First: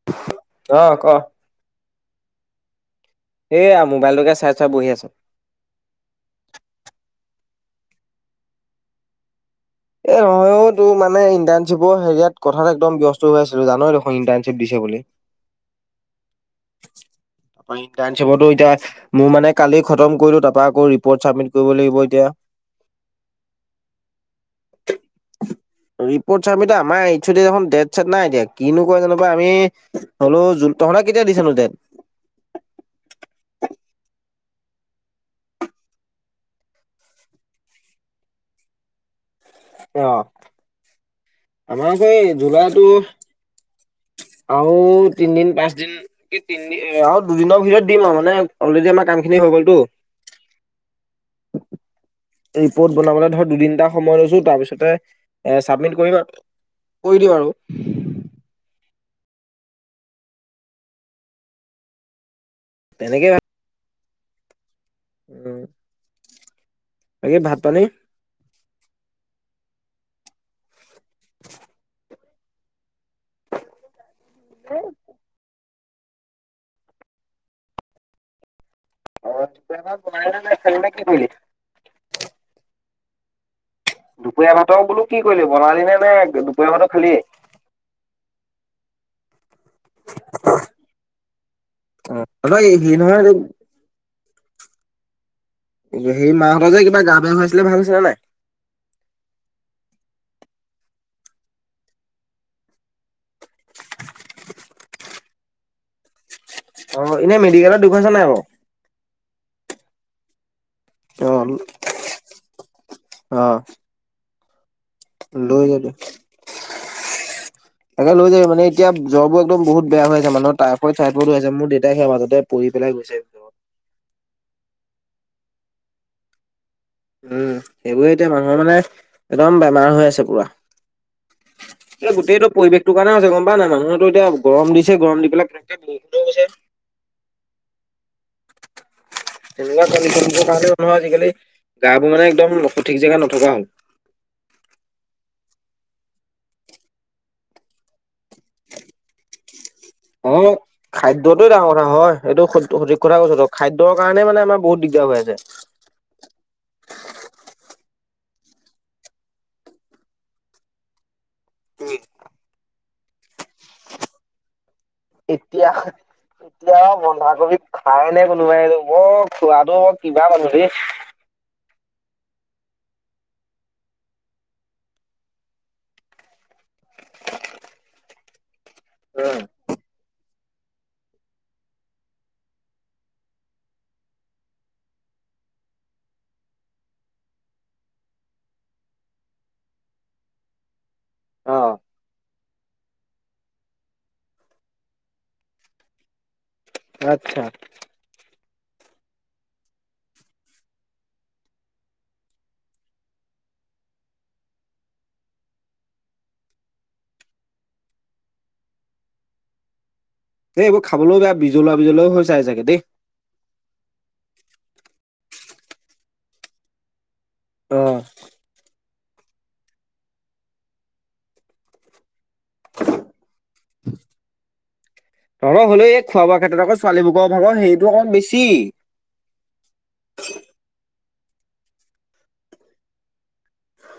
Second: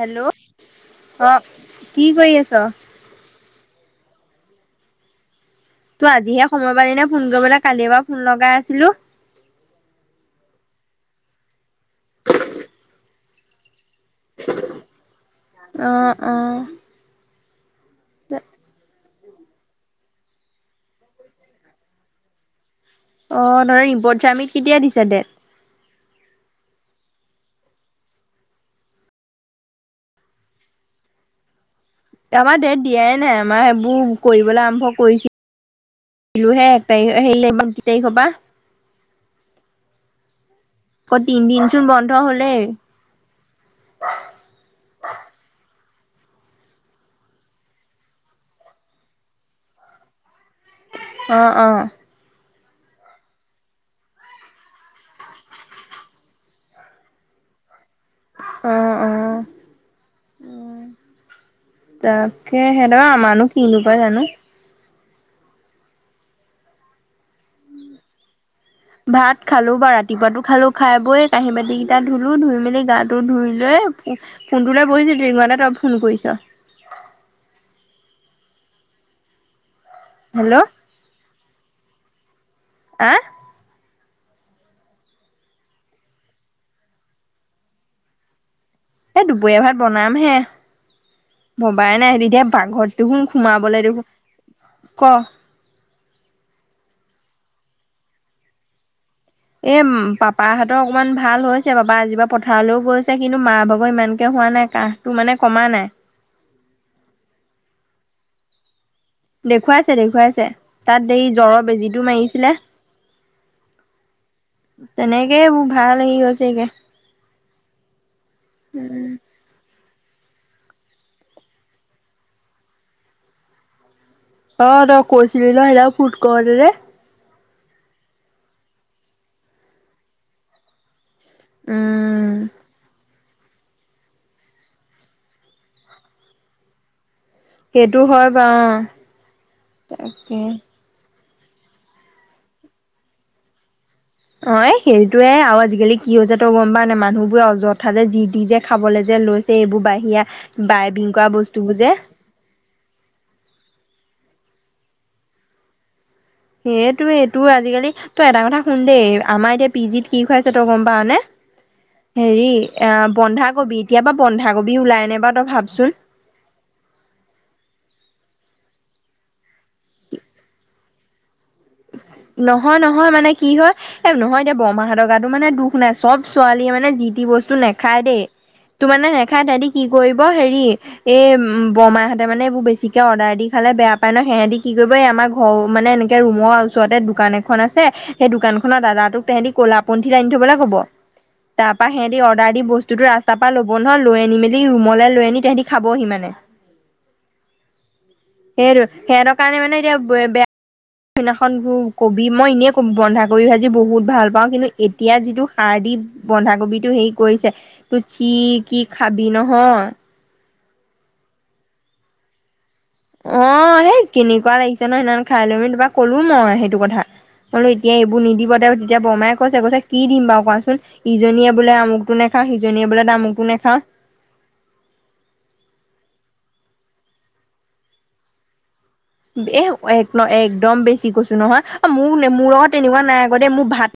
Hello অ কি কৰি আছ? এইয়া মোবাইল তোকে চাই চাই বহি আছো। তই আজিহে সময় পালি ন ফোন কৰিবলৈ কালি পৰা ফোন লগাই আছিলো। এ নহয় অ' তোৰ মানে ইণ্টাৰ্নশ্বিপৰ হেৰিয়াত কথাত একদম ব্যস্ত হৈ আছিলো জানয় দেখোন ইণ্টাৰ্ণশ্বিপ দিছে বুলি। আহ আহ। ইণ্টাৰ্নশ্বিপটো এতিয়া মোৰ মানে কালি খতম কৰিলোঁ তাৰপৰা আকৌ ৰিপৰ্ট ছাবমিট কৰিব লাগিব এতিয়া। অ ধৰা নিপদজ্ৰামিত কেতিয়া দিছা দে ৰিপৰ্ট ছাবমিট আমাৰ এই এখন ডেট চেট নাই এতিয়া কিনো কয় যেনিবা আমি হলো। তহতৰা কেতিয়া দিছেনো দেত? আমাৰ দেত দিয়াই নাই আমাৰ সেইবোৰ কৰিবলৈ আৰম্ভ কৰিছিল আহিলো হে এক তাৰিখ আহিলে ইমান কি তাৰিখ হবা। অ, আকৌ তিনদিন চোন আমাৰ স বন্ধ হলেই জুলাইটো আৰু তিনদিন পাঁচ দিন কি তিনদিন আৰু দুদিনৰ ভিতৰত দিম আৰু মানে অলৰেডি আমাৰ কাম খিনি হৈ গ'লতটো। আহ, আহ। ৰিপৰ্ট বনাবলৈ ধৰ দুটা সময় লৈছোঁ তাৰপিছতে এ চাবমিট কৰিম আৰু। কৈ দিয় আৰু। আহ, অ', ত, তে সহঁতৰ তেনেকে আমমানো কিনো পাই জানো উম। তাকে ভাত পানী ভাত খালো বা ৰাতিপুৱাাতো খালো খাই বৈ কাঁহী বাতি কেইটা ধুলো ধুই মেলি গাত টো ধুই লৈ ফো ফোনটো ল বহিছিল [unintelligible] তই ফোন কৰিছ। অ [unintelligible] বনাই হেল্ল' এলাই খালি নে কি কৰিলি? আহ, দুপৰীয়া ভাতৰ বোলো কি কৰিলো বনালি নে নে দুপৰীয়া ভাতো খালি ৱে ভাত বনাম হে। ভবাই অ নাই তেতিয়া তই হেৰি বাঘৰটো নহয় শোন সোমাবলৈ দেখোন ক সেই মা হতৰ যে কিবা গা বেয়া হৈছিলে ভাল হৈছে নে নাই? এ, পাপাহতৰ অকমান ভাল হৈছে পাপা আজি বাা পথাৰলৈও গৈছে কিন্তু মা ভাগৰ ইমানকে হোৱা নাই কাহটো মানে কমা নাই অ', এনে মেডিকেলত দেখুৱাছা নাই বাৰু দেখুৱাইছে দেখুৱাইছে তাত অ এই জ্বৰৰ বেজিটো মাৰিছিলে। অ। তেনেকে লৈ মোৰ যাবি ভাল হে গৈছেগে তাকে লৈ য মে এতিয়া উম জ্বৰ একদম বহুত বেয়া হৈ আছে মানুহৰ টাইফএড চাইফয়েড হৈ আছে মোৰ দেউতাই সেয়া মাজতে পৰি পেলাই গৈছে অ', তই কৈছিলি ন সৰা ফুট কৰেৰে উম সেইবোৰে এতিয়া মানুহৰ মানে একদম বেমাৰ হৈ আছে পুৰা। এ উম গোটেইটো পৰিৱেশটোৰ কাৰণে হৈছে গম না না না মানুহৰটো এতিয়া গৰম দিছে গৰম দি পেলাই তেনেকে বৰষুণ্দও গৈছে। সেইটো হয় বাউ অ তেনেকুৱা [inaudible] কাৰণে মানুহৰ আজিকালি গা বোৰ মানে একদম সঠিক জেগাত নথকা হ'ল অ সেইটোয়ে আৰু আজিকালি কি হৈছে তই গম পাও নে মানুহবোৰ অযথা যে যি দি যে খাবলে যে লৈছে এইবোৰ বাহিৰা অ বাইবিং কৰা খাদ্যটো ডাঙৰ বস্তুবোৰ কথা যে হয় এইটো সঠি সঠিক কথা কৈছ ত খাদ্যৰ কাৰণে মানে আমাৰ বহুত দিগ কিয় পাইছে? সেইটোয় এইটো আজিকালি তই এটা কথা শুন দেই আমাৰ এতিয়া পিজিত কি খুৱাইছে তই গম পাৱানে? উম। হেৰি এ বন্ধাকবি এতিয়া পৰা বন্ধাকবি ওলাই নে বাৰু তই এতিয়া, ভাবচোন এতিয়া বন্ধাকবি খায় নে কোন সোমোৱাই লব খুৱাটো ব কিবা মানুহ দেই। নহয় নহয় মানে কি হয় এ নহয় এতিয়া বৰমা হেতৰ গটো মানে দুখ নাই চব ছোৱালীয়ে মানে জি টি বস্তু নাখাই দেই তো মানে উম, নেখাই তেদি কি কৰিব হেৰি এই বৰমাই হতে মানে এইবোৰ বেছিকে অৰ্ডাৰ দি খালে বেয়া পায় ন সেহেতি কি কৰিব আমাৰ ঘৰ মানে এনেকে ৰুমৰ ওচৰতে দোকান এখন আছে সেই দোকান খনৰ দাদ তোক তেহেঁতি কলা পনঠিন আনি থবলৈ ক'ব। অ তাৰ পা সেহেঁতি অৰ্ডাৰ দি বস্তুতো আছ তাৰাপা ল'ব নহয় লৈ আনি মেলি ৰুমলৈ লৈ আনি তাহহাঁতি খাবহি মানে আচ্ছা। সেইটো সেহঁতৰ কাৰণে মানে এতিয়া বে বেয়া নহ সনভু কবি মই ইনেই কব বন্ধাকবি ভাজি বহুত ভাল পাওঁ কিন্তু এতিয়া যিটো সাৰ দি ব ন্ধাকবি টো হেৰি কৰিছে তোৰ চি কি খাবি নহয়। এ এইবোৰ খাবলৈও বেয়া বিজলুৱা বিজলুৱা হৈ চায় জাগে দেই। অ', সেই কেনেকুৱা লাগিছে ন সিদিনা খাই লৈমি তোপা কলো মই সেইটো কথা মোলো অ এতিয়াই এবোৰ নিদিব তাৰ তেতিয়া বৰমাই কৈছে, কৈছে কি দিম বাৰু কোৱাচোন ইজনীয়ে বোলে আমুকটো নে খা সিজনীয়ে বোলে তামুকটো নেখা। তেখেতৰ আকৌ ছোৱালীবোৰৰ ভাগৰ হেৰীটো অকমান বেছি। এ এক একদম বেছি কৈছো নহয়, অ' মোৰ-মোৰ লগত তেনেকুৱা নাই আকৌ দেই, মোৰ ভাত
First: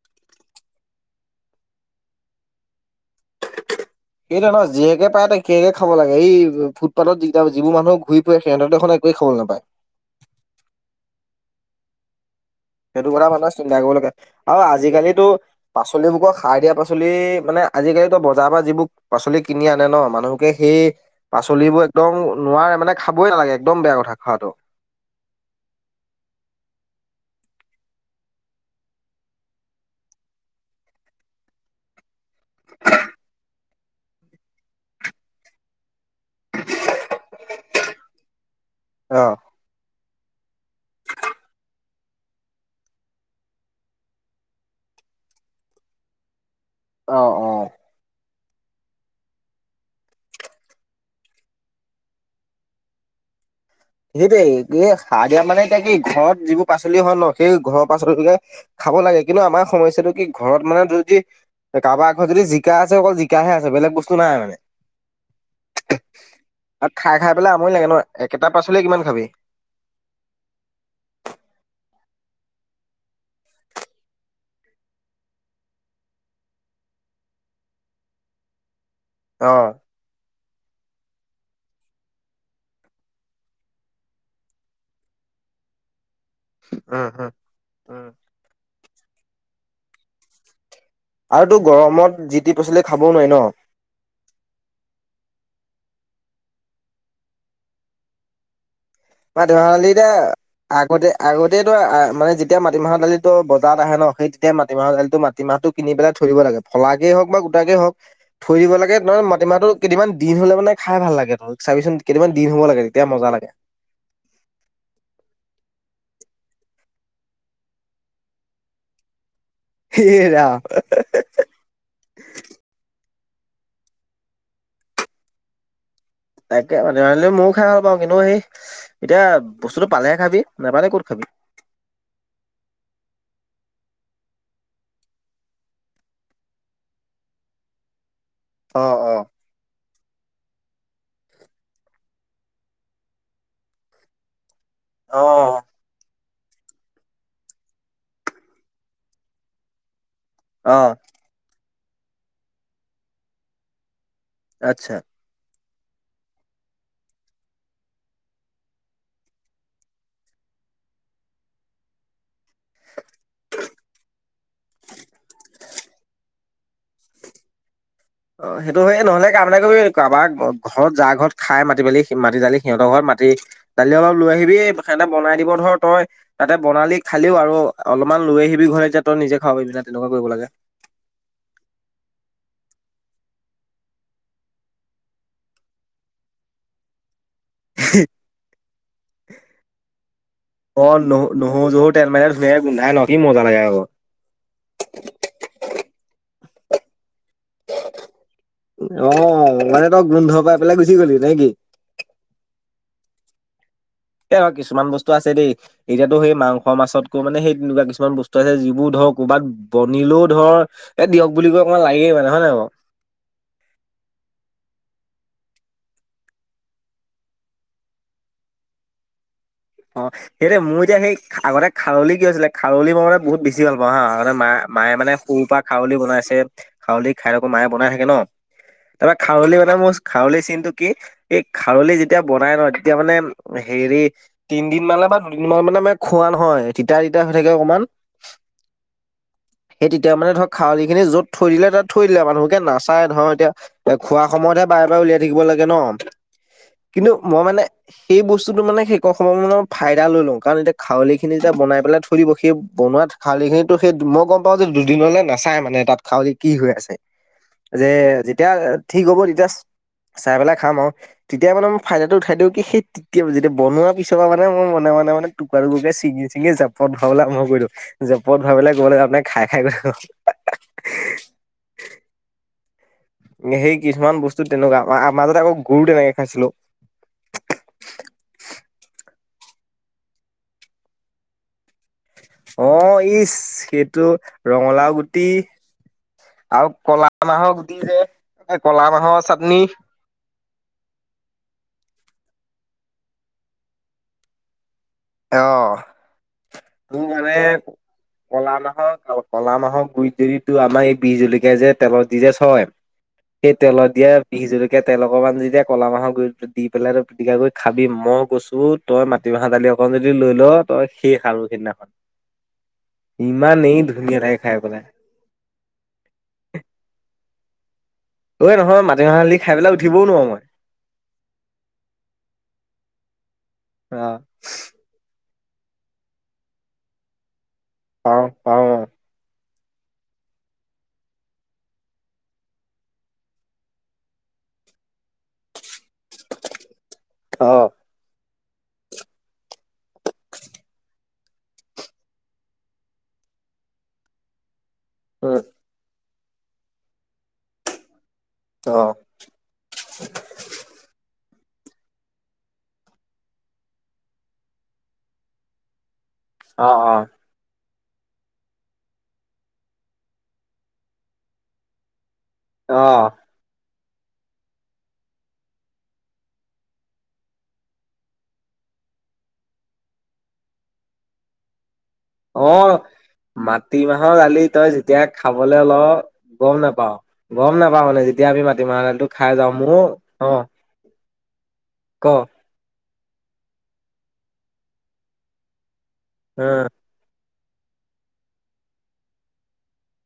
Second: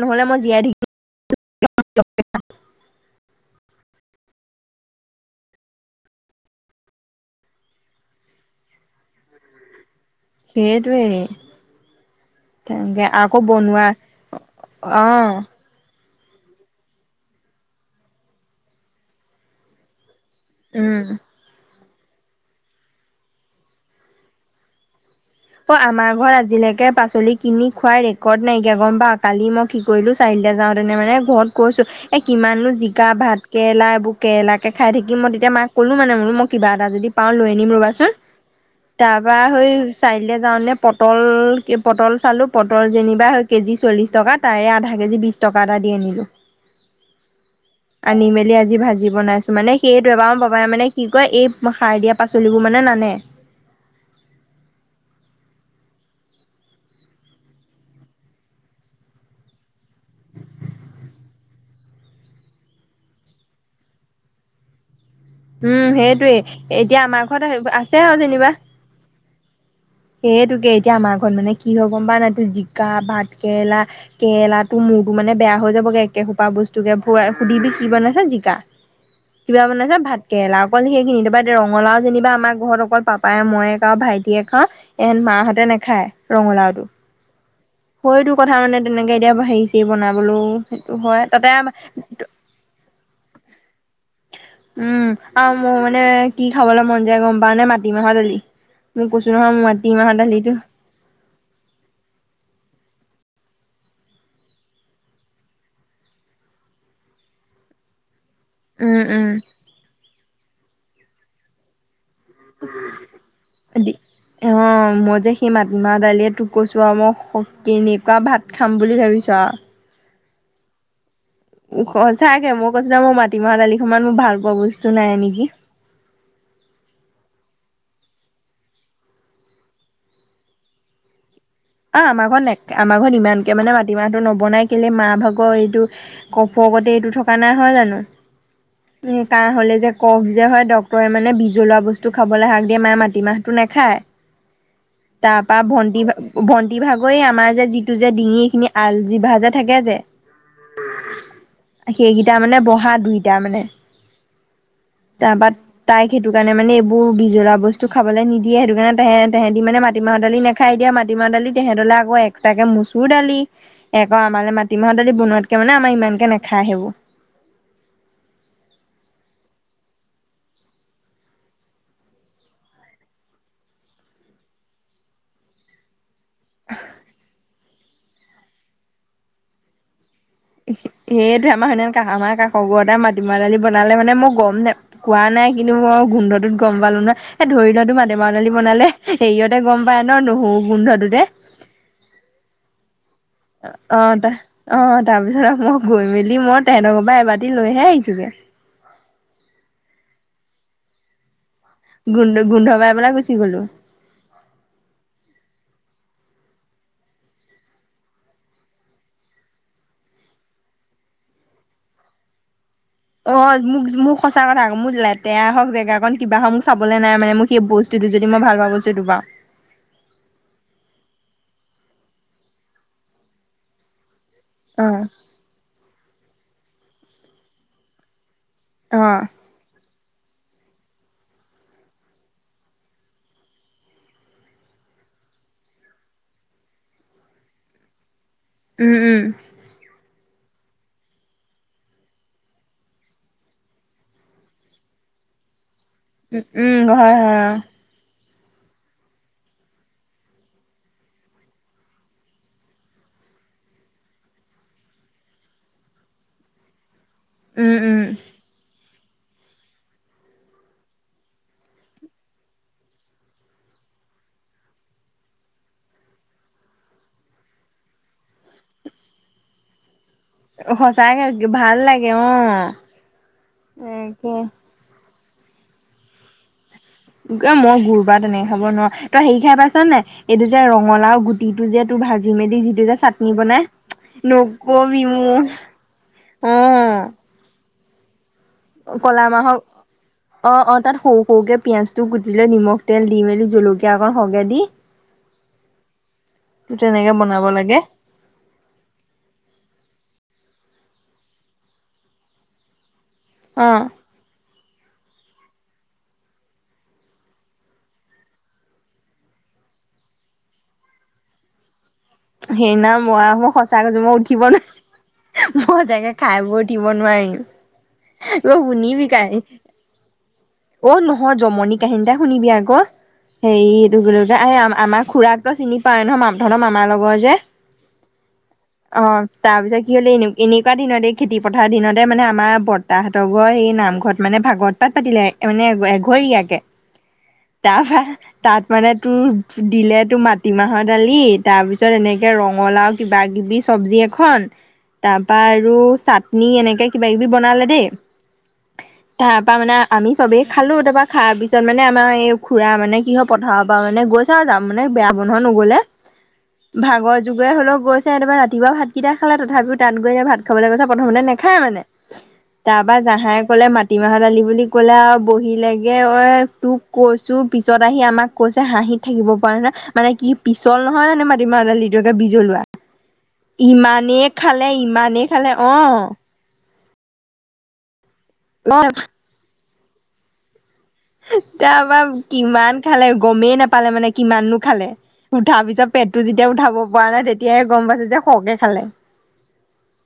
নহ'লে মই জীয়াই থাকিব [unintelligible] [inaudible] সেইটোৱেই ন, যিহকে পায় তাক-সেইয়াকে খাব লাগে, হেৰি ফুটপাথত যিকেইটা-যিবোৰ মানুহ ঘূৰি ফুৰে, সিহঁতৰ দেখোন এক একোৱেই খাবলৈ নাপায়। সেইটোৱেই। সেইটো কথা মানুহে চিন্তা কৰিব লাগে আৰু আজিকালি অ পাচলিবোকৰ সাৰ দিয়া পাচলি, মানে আজিকালিতো বজাৰৰ পৰা যিবোৰ পাচলি কিনি আনে ন, মানুহ কে সেই উম, পাচলিবোৰ এক [unintelligible] নোৱাৰে মানে খাবই নালাগে একদম বেয়া কথা খোৱাটো। অ', আমাৰ ঘৰত আজিলৈকে পাচলি কিনি খোৱাৰ ৰেকৰ্ড নাইকিয়া গম পাৱ, কালি মই কি কৰিলো চাইলো যাও তেনে মানে ঘৰত কৈছো, এ কিমাননো জিকা, ভাত কেৰেলা, এইবোৰ কেৰেলা কেে খাই থাকিম মই তেতিয়া মাক ক'লো মানে, মই বুলো মই কিবা এটা যদি পাওঁ লৈ আনিম ৰ'বাচোন, অ'। তাৰপৰা সৈই চাৰিআলিলৈ যাওঁতেনে পটল-পটল চালো পটল যেনিবা কেজি চল্লিশ টকা, তাৰে আধা কেজ কেজি বিশ টকা এটা দি আনিলো। অ' অ'। আনি মেলি আজি ভাজি বনাইছোঁ, মানে সেইটোৱেই, আমাৰ বাবাই মানে কি কৰে, এই সাৰ দিয়া পাচলিবোৰ মানে নানে। [inaudible] সেইটোৱে এই সাৰ দিয়া মানে এতিয়া কি ঘৰত যিবোৰ পাচলি হয় ন, সেই ঘৰৰ পাচলিকে খাব লাগে, কিন্তু আমাৰ সমস্যাটো কি ঘৰত মানে [unintelligible] কাৰোবাৰ ঘৰত যদি জিকা আছে, অকল জিকাহে আছে, বেলেগ বস্তু নাই মানে। উম, সেইটোয়ে, আৰু এতিয়া খাই আমাৰ খাই ঘৰত পেলাই আমনি লাগে ন আছে আৰু একেটা যেনিবা পাচলিয়ে কিমান খাবি। সেইতোকে, এতিয়া আমাৰ ঘৰত মানে কি হ'ল গম পাৱ নাই, তোৰ জিকা, ভাত কেৰেলা, কেৰেলা, তোৰ মূৰটো মানে বেয়া হৈ যাবগে একেসোপা বস্তুকে সুধিবি কি বনাইছে জিকা, কিবা অ', বনাইছা ভাত কেৰেলা, অকল সেইখিনি, তাৰপৰা এতিয়া ৰঙালাও যেনিবা আমাৰ ঘৰত অকল পাপাই মইয়ে খাওঁ, ভাইটিয়ে খাওঁ, এহেঁত মা মাহঁতে নাখায়। উম, উম। উম। সেইটো কথা মানে তেনেকে এতিয়া হেৰি চেৰী বনাবলৈও [unintelligible] হয়, আৰু তাতে তোৰ গৰমত আমাৰ যি টি পাচলি খাবও নোৱাৰি ন উম, আৰু মোৰ মানে কি খাবলৈ মন যায় গম পাৱ নে, মাটিমাহৰ দালি। মোক কৈছো নহয় মোৰ মাটিমাহৰ [unintelligible] দালিটো আগতে-আগতেতু মানে যেতিয়া মাটিমাহ দালিতো বজাৰত আহে ন, সেই তেতিয়াই মাটিমাহৰ দালিটো-মাটিমাহটো কিনি পেলাই থৈ দিব লাগে, ফলাকেই হওঁক বা গোটাকেই হওঁক থৈ দিব লাগে, উম নহয় উম মাটিমাহটো কেইদিনমান-দিন হ'লে মানে খাই ভাল লাগে, তই চাবিচোন কেইদিনামান দিন হ'ব লাগে তেতিয়া মজা লাগে। অ', মই যে সেই মাত মাহ দালিয়ে তোক কৈছো আৰু, মই কেনেকুৱা ভাত খাম বুলি ভাবিছ আৰু। এ ৰাম। উ, সঁচাকে, মই কৈছো নহয় মোৰ মাটিমাহৰ দালিসমান মোৰ ভাল পোৱা বস্তু নাই নেকি। তাকে ময়ো খাই ভাল পাওঁ কিন্তু সেই এতিয়া বস্তুটো পালেহে খাবি নোপালে ক'ত খাবি। অ আমাৰ ঘৰত ন আমাৰ ঘৰত ইমানকে মানে মাটিমাহটো নবনাই কেলে মাহ ভাগৰ এইটো কফ লগতে এইটো থকা নাইহয় জানো অ', অ'। কাহ হলে যে ক। যে হয় ডক্তৰে মানে বিজলোৱা বস্তু খাবলৈ শাক দিয়ে মায়ে মাটিমাহটো নেখায়। তাৰপা অ', ভণ্টি ভণ্টি ভাগৰ এ আমাৰ যে, যিটো যে, ডিঙি এইখিনি আলজিভা যে থাকে যে আহ। সেইকেইটা মানে বহা দুইটা মানে। আচ্ছা। তাৰপা তাইক সেইটো কাৰণে মানে এইোৰ বিজলৰা বস্তু খাবলৈ নিদিয়ে সেইটো কাৰণে তাহে তেহেতি মানে মাটিমাহত দালি নেখাই দিয়া মাট। [unintelligible] দালি তেহেতলে আকৌ এক তাকে মচুৰ দালি আকৌ আমাৰে মাটিমাহৰ দালি বনোৱাতকে মানে আমাৰ ইমানকে ন [unintelligible] অ সেইটো হয়য়ে নহ'লে কামে কৰিব কাৰোবাৰ ঘৰত যা ঘৰত খাই মাটি দালি মাটি দালি সিহঁতৰ ঘৰত [unintelligible] দালি অলপ লৈ আহিবি, [unintelligible] বনাই দিব ধৰ তই তাতে বনালি খালিও আৰু অলপমান লৈ আহিবি ঘৰৰত এতিয়া তই নিজে খাবি তেনেকুৱা কৰিব লাগে। সেইটো আমাৰ শুন কষ আমাৰ কাষ খৰুআইটাই মাটিমাহ দালি বনালে মানে মই গম নাই কোৱা নাই কিন্তু মই গোন্ধটোত গম পালো ন। এ ধৰি লতো [unintelligible] মাহ দালি বনালে হেৰিয়তে গম পায় ন, নহৰু গোন্ধটোতে সেই গোন্ধাই কি মজা। লাগে আকৌ। অ ত অ তাৰপিছত মই গৈমি মই তেহেঁতৰ পৰা এবাৰি লৈহে আহিছোগে অ মানে তই গোন্ধ পাই পেলাই গুচি গলি নে কি গু গুন্ধ বাই বল গুচি গ'লো এই কিছুমান বস্তু আছে দেই, এতিয়াতো সেই মাংস মাছতকো মানে সেই তেনেকুৱা কিছুমান বস্তু আছে যিবোৰ ধৰ ধ ক'ৰবাত বনিলেও ধৰ এ দিয়ক বুলি কৈ অকমান লাগেই মানে হয় নে নাই বাৰু অ মোক মোৰ সঁচা কথা আকৌ মোৰ লেতেৰা হওঁক জেগা কন কিবা হওঁ মোক চাবলৈ নাই মানে মোক সেই বস্তু যদি মই ভালপোৱা বস্তুটো পাওঁ। অ', সেইটোৱে মোৰ এতিয়া সেই আগতে খাৰলি কি হৈছিলে, খাৰলি মই মানে বহুত বেছি ভাল পাওঁ হা অ মা-মায়ে মানে সৰুৰ পৰা খাৰলী বনাইছে, খাৰলি খাই থাকোঁ মায়ে বনাই থাকে ন অ তাৰপা খাৰলি মানে [unintelligible] খাৰলি চিনটো কি এই খাৰলি যেতিয়া বনাই ন তেতিয়া মানে হেৰি তিনিদিন মানে বা দুদিন ম মানে মে খোৱা নহয় তিতা তিতা হৈ থাকে অকণমান উম, উম। এতিয়া মানে ধৰক খাৱলি খিনি যত থৈ দিলে তাত থৈ দিলে মানুহকে নাচাই ধৰ এতিয়া খোৱাৰ সময়তহে বায় বাৰে [unintelligible] থাকিব লাগে ন, উম উম কিন্তু হয় হয় মই অ মানে, সেইবস্তুটো মানে সে [unintelligible] ফাইদা লৈ লওঁ, কাৰণ এতিয়া খাৰলিখিনি যেতিয়া বনাই পেলাই থৈ দিব, সেই বনোৱা খাৰলিখিনিতো সেই মই গম পাওঁ যে দুদিনলে নাচাই মানে তাত খাওঁল কি হৈ আছে উম যে উম যেতিয়া ঠিক হ'ব ততাচ চাই পেলাই খাম আৰু তেতিয়া মানে মই ফাইদাটো উঠাই দিওঁ কি সেই তে যেতিয়া বনোৱা পিছৰ মানে মই মনে মানে টুকুৰা টুকুৰ চিঙি চিঙি জপত ভৰাবলৈ আৰম্ভ কৰিলো জপত ভবলে গ'ল আৰু। [unintelligible] খাই খাই গৈ সঁচাকে ভাল লাগে, অ'। সেই কিছুমান তাকে বস্তু তেনেকুৱা, মাজতে আকৌ গুৰু তেনেকে খাইছিলো। মই গুৰ বা তেনেকে খাব নোৱাৰো তই হেৰি খাই পাইছ নে এইটো যে ৰঙালাও গুটিটো যে ভাজি মেলি অ যিটো যে ইচ চাটনি বনাই, সেইটো ৰঙালাও নকবি গুটি মো আৰু কলা মাহৰ গুটি যে, কলা মাহৰ চাটনি অ', অ তাত সৰু সৰুকে পিয়াজটো কুটি লৈ নিমখ তেল দি মেলি জলকীয়া অকণ সগে দি অ'। তোৰ তেনেকে মানে বনাব লাগে কলা মাহৰ কলা মাহৰ গুই যদি তোৰ আমাৰ এই বিহ জলকীয়া যে তেলত দি যে থই, সেই অ', তেলত দিয়া বিহ জলকীয়া তেলত অকণমান যেতিয়া ক'লা মাহৰ গুৰি দি পেলাই তই পিটিকা কৰি খাবিম মই গৈছো তই মাটিমাহৰ দালি অকণ যদি লৈ ল তই শেষ আৰু সিদিনাখন সেইনা মই মই সঁচাক কৈ মই লাগে উঠিব খাই নাই পেলাই মইজেগে খাই বৈ দিব উঠিব নোৱাৰিম। ব ঐ নহয় উুনি বি মাটিমাহৰ কাই দালি খাই পেলাই উঠিবও নোৱাৰো মই অ', নহয় জমনি কাহিনী এটা শুনিবি আকৌ হেৰি এইটো অ এই আমাৰ খুৰাকতো চিনি পোৱাাই নহয় ধৰ মামৰ লগৰ যে পাওঁ পাওঁ তাৰ পিছত কি হলে এনে-এনেকুৱা দিনতে, খেতি পথাৰৰ দিনতে মানে আমাৰ বৰ্তাহতৰ ঘৰ সেই নামঘৰত মানে ম ভাগত পাত পাতিলে মানে এঘৰীয়াকে অ তাৰপৰা তাত মানে তোৰ দিলে তোৰ মাটিমাহৰ দালি, তাৰপিছ তিছত এনেকে ৰঙালাও কিবা কিবি চব্জি এখন, অ ‌তাৰপা আৰু চাট নি, এনেকে কিবা কিবি বনালে দেই। অ তাৰ পৰা মানে আমি চবেই খালোঁ, তাৰপা খাই-পিছত মানে আমাৰ এই খুৰা, মানে কি হয়, পথাৰৰ পৰা গৈছে আৰু যাম মানে বেয়া [unintelligible] নগ'লে অ ভাগৰ যুগে হলেও গৈছে একেবাৰে ৰাতিপুৱা ভাতকেইটা খালে, তথাপিও তাত গৈ এনে ভাত খাবলৈ গৈছে। প্ৰথমতে নেখায় মানে অ তাৰপা জাহাই কলে মা কিবাহৰ দালি বুলি ক'লে আৰু বহিলেগৈ অই! তোক কৈছোঁ, পিছত আহি আমাক কৈছে, হাঁহি থাকিব পৰা নাই, মানে কি পিছল নহয় জানে মাটিমাহ দালি অ', মাটি মাহৰ ইমানেই দালি, খালে তই যেতিয়া ইমানেই খালে খাবলৈ অ' ল', গম নেপা পাওঁ। গম নাপাও মানে, যেতিয়া আমি মাটি মাহৰ অ' দালিটো খাই যাওঁ মোৰ অ' তাৰপৰা ক কিমান খালে গমেই নাপালে মানে কিমাননো খালে, উঠাৰ পিছত পেটটো অ যেতিয়া উঠাব পৰা নাই তেতিয়ে গম পাইছে যে খৰকে খালে।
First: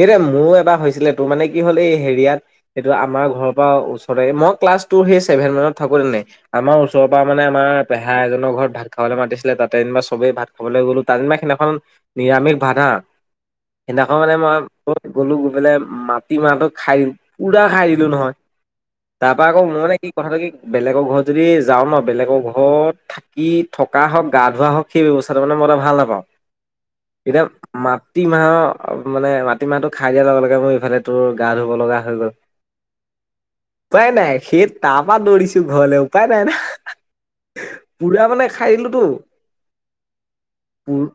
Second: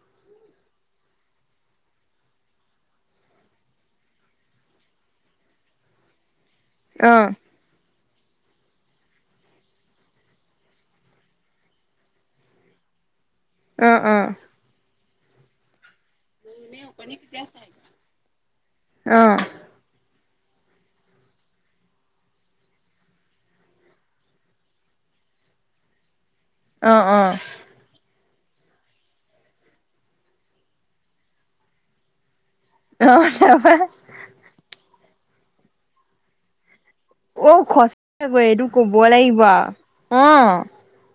এইদৰে মোৰো এবাৰ হৈছিলে। তোৰ মানে কি হ'ল, এই হেৰিয়াত, এইটো আমাৰ ঘৰৰ পৰা ওচৰৰে, মই ক্লা লাছ সেই চছেভেন মত থাকো তেনে, আমাৰ ওচৰ পৰা অ' মানে, আমাৰ পেহা এজনৰ ঘৰত ভাত খাবলৈ মাতিছিল। তাতে যেনিবা চবেই ভাত খাবলৈ গ'লোঁ। তাত যেনিবা সেইদিনাখন নিৰামিষ ভাত হা আ, অ' সেইদিনাখন অ' মানে মই গ'লোঁ গৈ পেলাই, মাট টি মাহ ভাত খাই, পুৰা খাই দিলোঁ নহয়। তাৰ অ' পৰা আকৌ মই মানে কি কথাটো কি, বেলেগৰ ঘৰত যদি যাওঁ ন', বেলেগৰ ঘৰত থাকি, থকা হওক, গা ধোৱা হওক, সেই [unintelligible] মানে মই ভাল নাপাওঁ। অ'-অ'। মাটি মাহৰ, মানে, মাটিমাহটো খাই দিয়াৰ লগে-লগে মোৰ, ইফালে তোৰ গা ধুব লগা হৈ গ'ল। অ', তাৰপৰা উপায় নাই সেই তাৰ পৰাা দৌৰিছো ঘৰলে উপায় নাই ন। অ', সচাকৈ, এইটো ক'ব লাগিব আৰু অ'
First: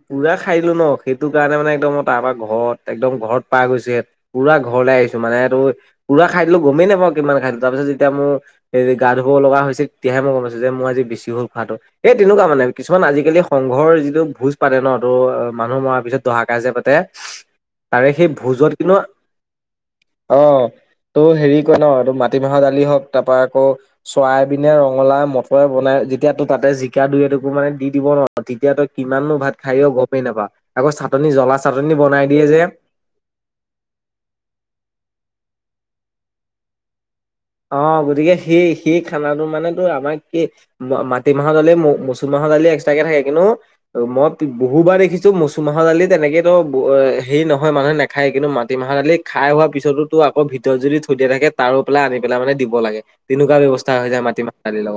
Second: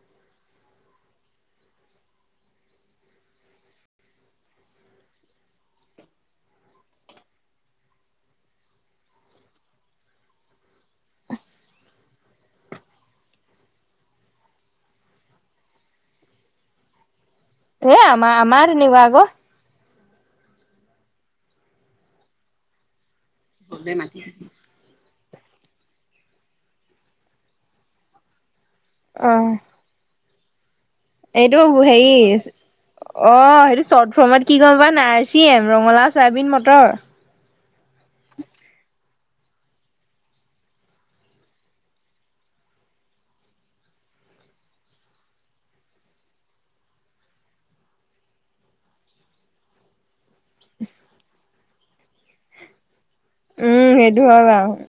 পুৰা খাই দিলোঁ ন', সেইটো কাৰণে মানে, মই একদম তাৰ পৰা ঘৰত, একদম ঘৰত পাই গৈছে, পুৰা ঘৰলৈ আহিছোঁ। মানে তোৰ, পুৰা খাই দিলোঁ, গমেই নাপাওঁ কিমান খাইছোঁ। তাৰ পিছত যেতিয়া মোৰ এ' গা ধুব লগা হৈছে, তেতিয়াহে মই গম পাইছো যে, মই আজি বেছি হল খোৱাাতটো, এ তেনেকুৱা মানে কিছুমান আজিকালি সংঘৰ যিটো ভোজ পাতে ন, তো মানুহ মৰাৰ পিছত দহাকাইছে পাতে এে তাৰে আম সেই ভোজত আমাৰ কিন্তু তেনেকোৱাই আক। অ', তোৰ হেৰি কয় ন', তোৰ মাটিমাহৰ দালি হওক তাৰ পৰা আকৌ চৰাই পিনে ৰঙালা ডক্তৰে বনাই, যেতিয়া তোৰ তাতে, জিকা দুই-এটুকুৰা মানে দি দিব নহয় তেতিয়া তই অ কিমাননো ভাত খাৱ, গমেই নাপাৱ। আকৌ চাটনি জ্বলা এইটো চাটনি হেৰি, বনাই দিয়ে যে অ' চৰ্ট ফৰ্মত কি কয় গম পাৱ নে? আৰ্চিএম, ৰঙালাও, চয়াবিন, মটৰ। অ', গতিকে সেই, সেই খানাটো মানে তোৰ, আমাক সেই মাটি মাহৰ দালি, ম-মচুৰ মাহৰ াল [unintelligible] এক্স্ৰ থাকে কিন্তু মই বহু বাৰ দেখিছো মচুমাহৰ দালি তেনেকে তো নহয়, মানুহে নেখায়। কিন্তু মাটিমাহৰ দালি খাই হোৱাৰ পিছতো ত', আকৌ ভিতৰত যদি থৈ দিয়া থাকে, তাৰো পেলাই, আনি পেলাই মানে, দিব লাগে। তেনেকুৱা ব্যৱস্থা উম হৈ যায় সেইটো হয় মাটিমাহৰ দালিৰ বাৰু লগত।